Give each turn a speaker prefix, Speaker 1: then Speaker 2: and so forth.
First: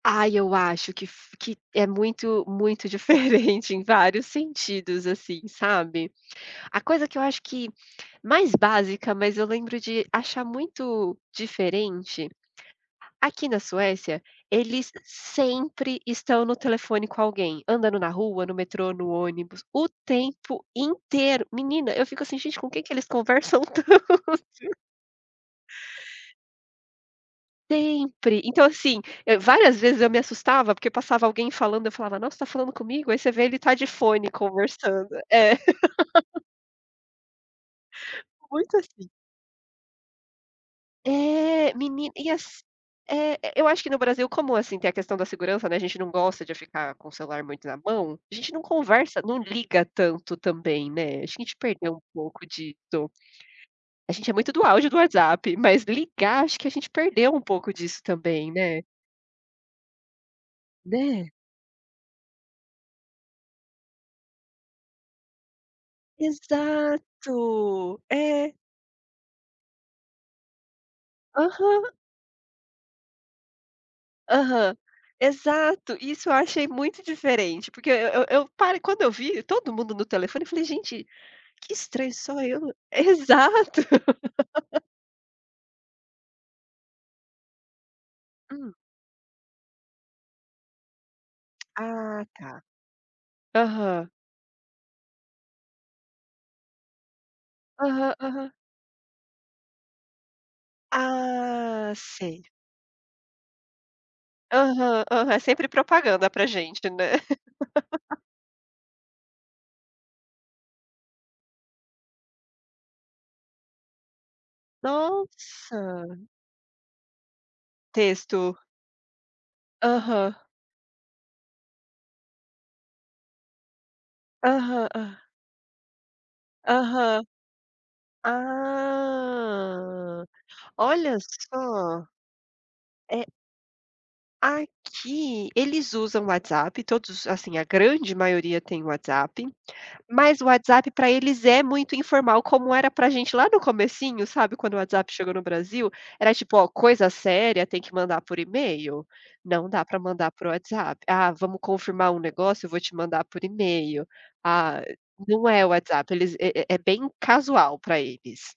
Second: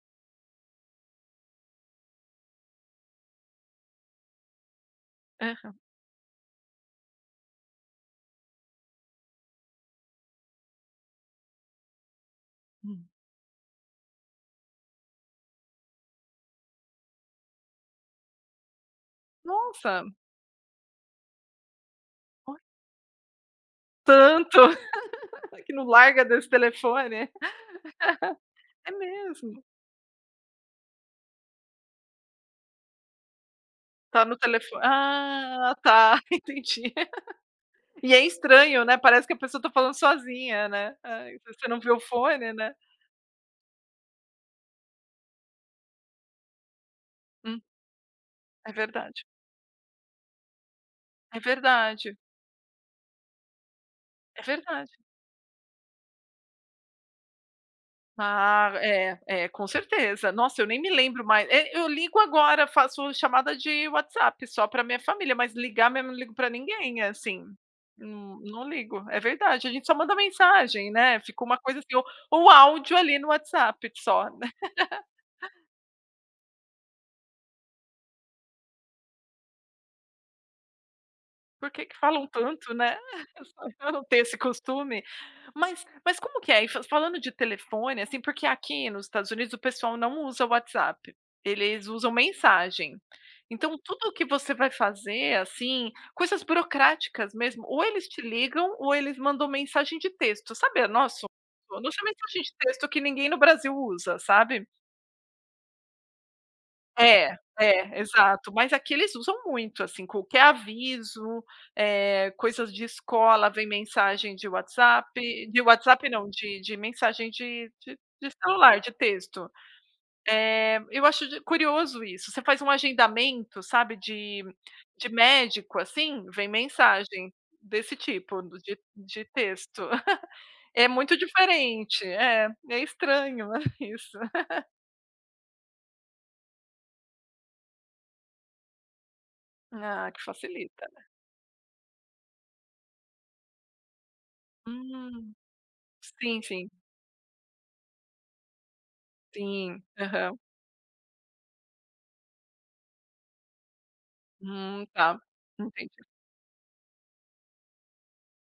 Speaker 1: Ai, eu acho que, fu que é muito muito diferente em vários sentidos, assim,
Speaker 2: Aham.
Speaker 1: sabe. A coisa que eu acho que mais básica, mas eu lembro de achar muito diferente,
Speaker 2: Hum.
Speaker 1: aqui na Suécia, eles sempre estão no telefone com alguém, andando na rua, no metrô, no ônibus, o
Speaker 2: Nossa.
Speaker 1: tempo inteiro. Menina, eu fico assim:
Speaker 2: Ol
Speaker 1: "Gente com quem que eles conversam tanto".
Speaker 2: Tanto. Que não larga desse telefone.
Speaker 1: Sempre. Então
Speaker 2: É
Speaker 1: assim, e
Speaker 2: mesmo?
Speaker 1: várias vezes eu me assustava porque passava alguém falando, eu falava: "Nossa, você tá falando comigo?" Aí você vê, ele tá de
Speaker 2: Tá
Speaker 1: fone
Speaker 2: no telefo
Speaker 1: conversando, é.
Speaker 2: Ah tá, entendi. E é
Speaker 1: Muito
Speaker 2: estranho, né,
Speaker 1: assim.
Speaker 2: parece que a pessoa tá falando sozinha, né. Ai, você
Speaker 1: É!
Speaker 2: não viu o
Speaker 1: Menina, e
Speaker 2: fone,
Speaker 1: ass
Speaker 2: né.
Speaker 1: É, eu acho que no Brasil como, assim, tem a questão da segurança, né, a gente não gosta de ficar com o celular
Speaker 2: Hum.
Speaker 1: muito na mão, a gente não
Speaker 2: É
Speaker 1: conversa
Speaker 2: verdade.
Speaker 1: não liga tanto também, né. A
Speaker 2: É
Speaker 1: gente perdeu um
Speaker 2: verdade.
Speaker 1: pouco disso. A gente é
Speaker 2: É
Speaker 1: muito do áudio do
Speaker 2: verdade.
Speaker 1: WhatsApp, mas ligar, acho que a gente perdeu um pouco disso também,
Speaker 2: Ah,
Speaker 1: né.
Speaker 2: é, é, com certeza. Nossa, nem me lembro
Speaker 1: Né?
Speaker 2: mais E eu ligo agora, faço chamada de WhatsApp só pra minha família, mas ligar mesmo, eu não ligo para
Speaker 1: Exato,
Speaker 2: ninguém, eh, assim, não,
Speaker 1: é.
Speaker 2: não ligo. É verdade, a gente só manda mensagem, né, fica uma coisa,
Speaker 1: Aham.
Speaker 2: assim. O ou áudio, ali, no WhatsApp, só.
Speaker 1: Aham. Exato, isso eu achei muito diferente, porque eu eu parei Quando eu vi todo mundo no telefone eu falei: "Gente,
Speaker 2: Por
Speaker 1: que
Speaker 2: que que
Speaker 1: estranho
Speaker 2: falam
Speaker 1: só eu"
Speaker 2: tanto, né. Só
Speaker 1: exato.
Speaker 2: pra não ter esse costume. Mas mas como que é fa falando de telefone, assim. Porque
Speaker 1: Hum.
Speaker 2: aqui nos Estados Unidos o pessoal não usa o WhatsApp, eles usam
Speaker 1: Ah, tá.
Speaker 2: mensagem. Então tudo
Speaker 1: Aham.
Speaker 2: o que você vai fazer, assim, coisas burocráticas mesmo, ou eles
Speaker 1: Aham,
Speaker 2: te
Speaker 1: aham.
Speaker 2: ligam, ou eles mandam mensagem de texto. Sabe, a nosso mandam
Speaker 1: Ah,
Speaker 2: só mensagem
Speaker 1: sério.
Speaker 2: de texto que ninguém no Brasil usa, sabe.
Speaker 1: Aham, aham. É sempre propaganda pra gente, né?
Speaker 2: É, é, exato. Mas aqui eles usam muito, assim, qualquer aviso, eh, coisas de escola vem mensagem de WhatsApp. De WhatsApp
Speaker 1: Nossa.
Speaker 2: não, de de mensagem de
Speaker 1: Nossa,
Speaker 2: de de
Speaker 1: texto, aham.
Speaker 2: celular, de texto.
Speaker 1: Texto.
Speaker 2: Eh, eu acho di curioso isso. Você faz um agendamento, sabe, de
Speaker 1: Aham,
Speaker 2: de
Speaker 1: hã.
Speaker 2: médico, assim, vem
Speaker 1: Aham.
Speaker 2: mensagem desse tipo de de texto.
Speaker 1: Ah,
Speaker 2: É
Speaker 1: olha
Speaker 2: muito diferente.
Speaker 1: só.
Speaker 2: É, é
Speaker 1: É
Speaker 2: estranho isso.
Speaker 1: Aqui eles usam WhatsApp, todos Assim, a grande maioria têm WhatsApp,
Speaker 2: Ah, que
Speaker 1: mas o
Speaker 2: facilita,
Speaker 1: WhatsApp
Speaker 2: né.
Speaker 1: pra eles é muito informal como era pra gente lá no comecinho, sabe, quando o WhatsApp chegou
Speaker 2: Hum.
Speaker 1: no Brasil, era
Speaker 2: Sim,
Speaker 1: tipo: "Ó,
Speaker 2: sim.
Speaker 1: coisa séria tem que mandar por e-mail, não
Speaker 2: Sim,
Speaker 1: dá pra mandar
Speaker 2: aham.
Speaker 1: por WhatsApp. "Ah, vamos confirmar um negócio? Eu vou te mandar por e-mail. Ah
Speaker 2: Hum, tá.
Speaker 1: "Não é
Speaker 2: Entendi.
Speaker 1: WhatsApp, eles é é é bem casual pra eles.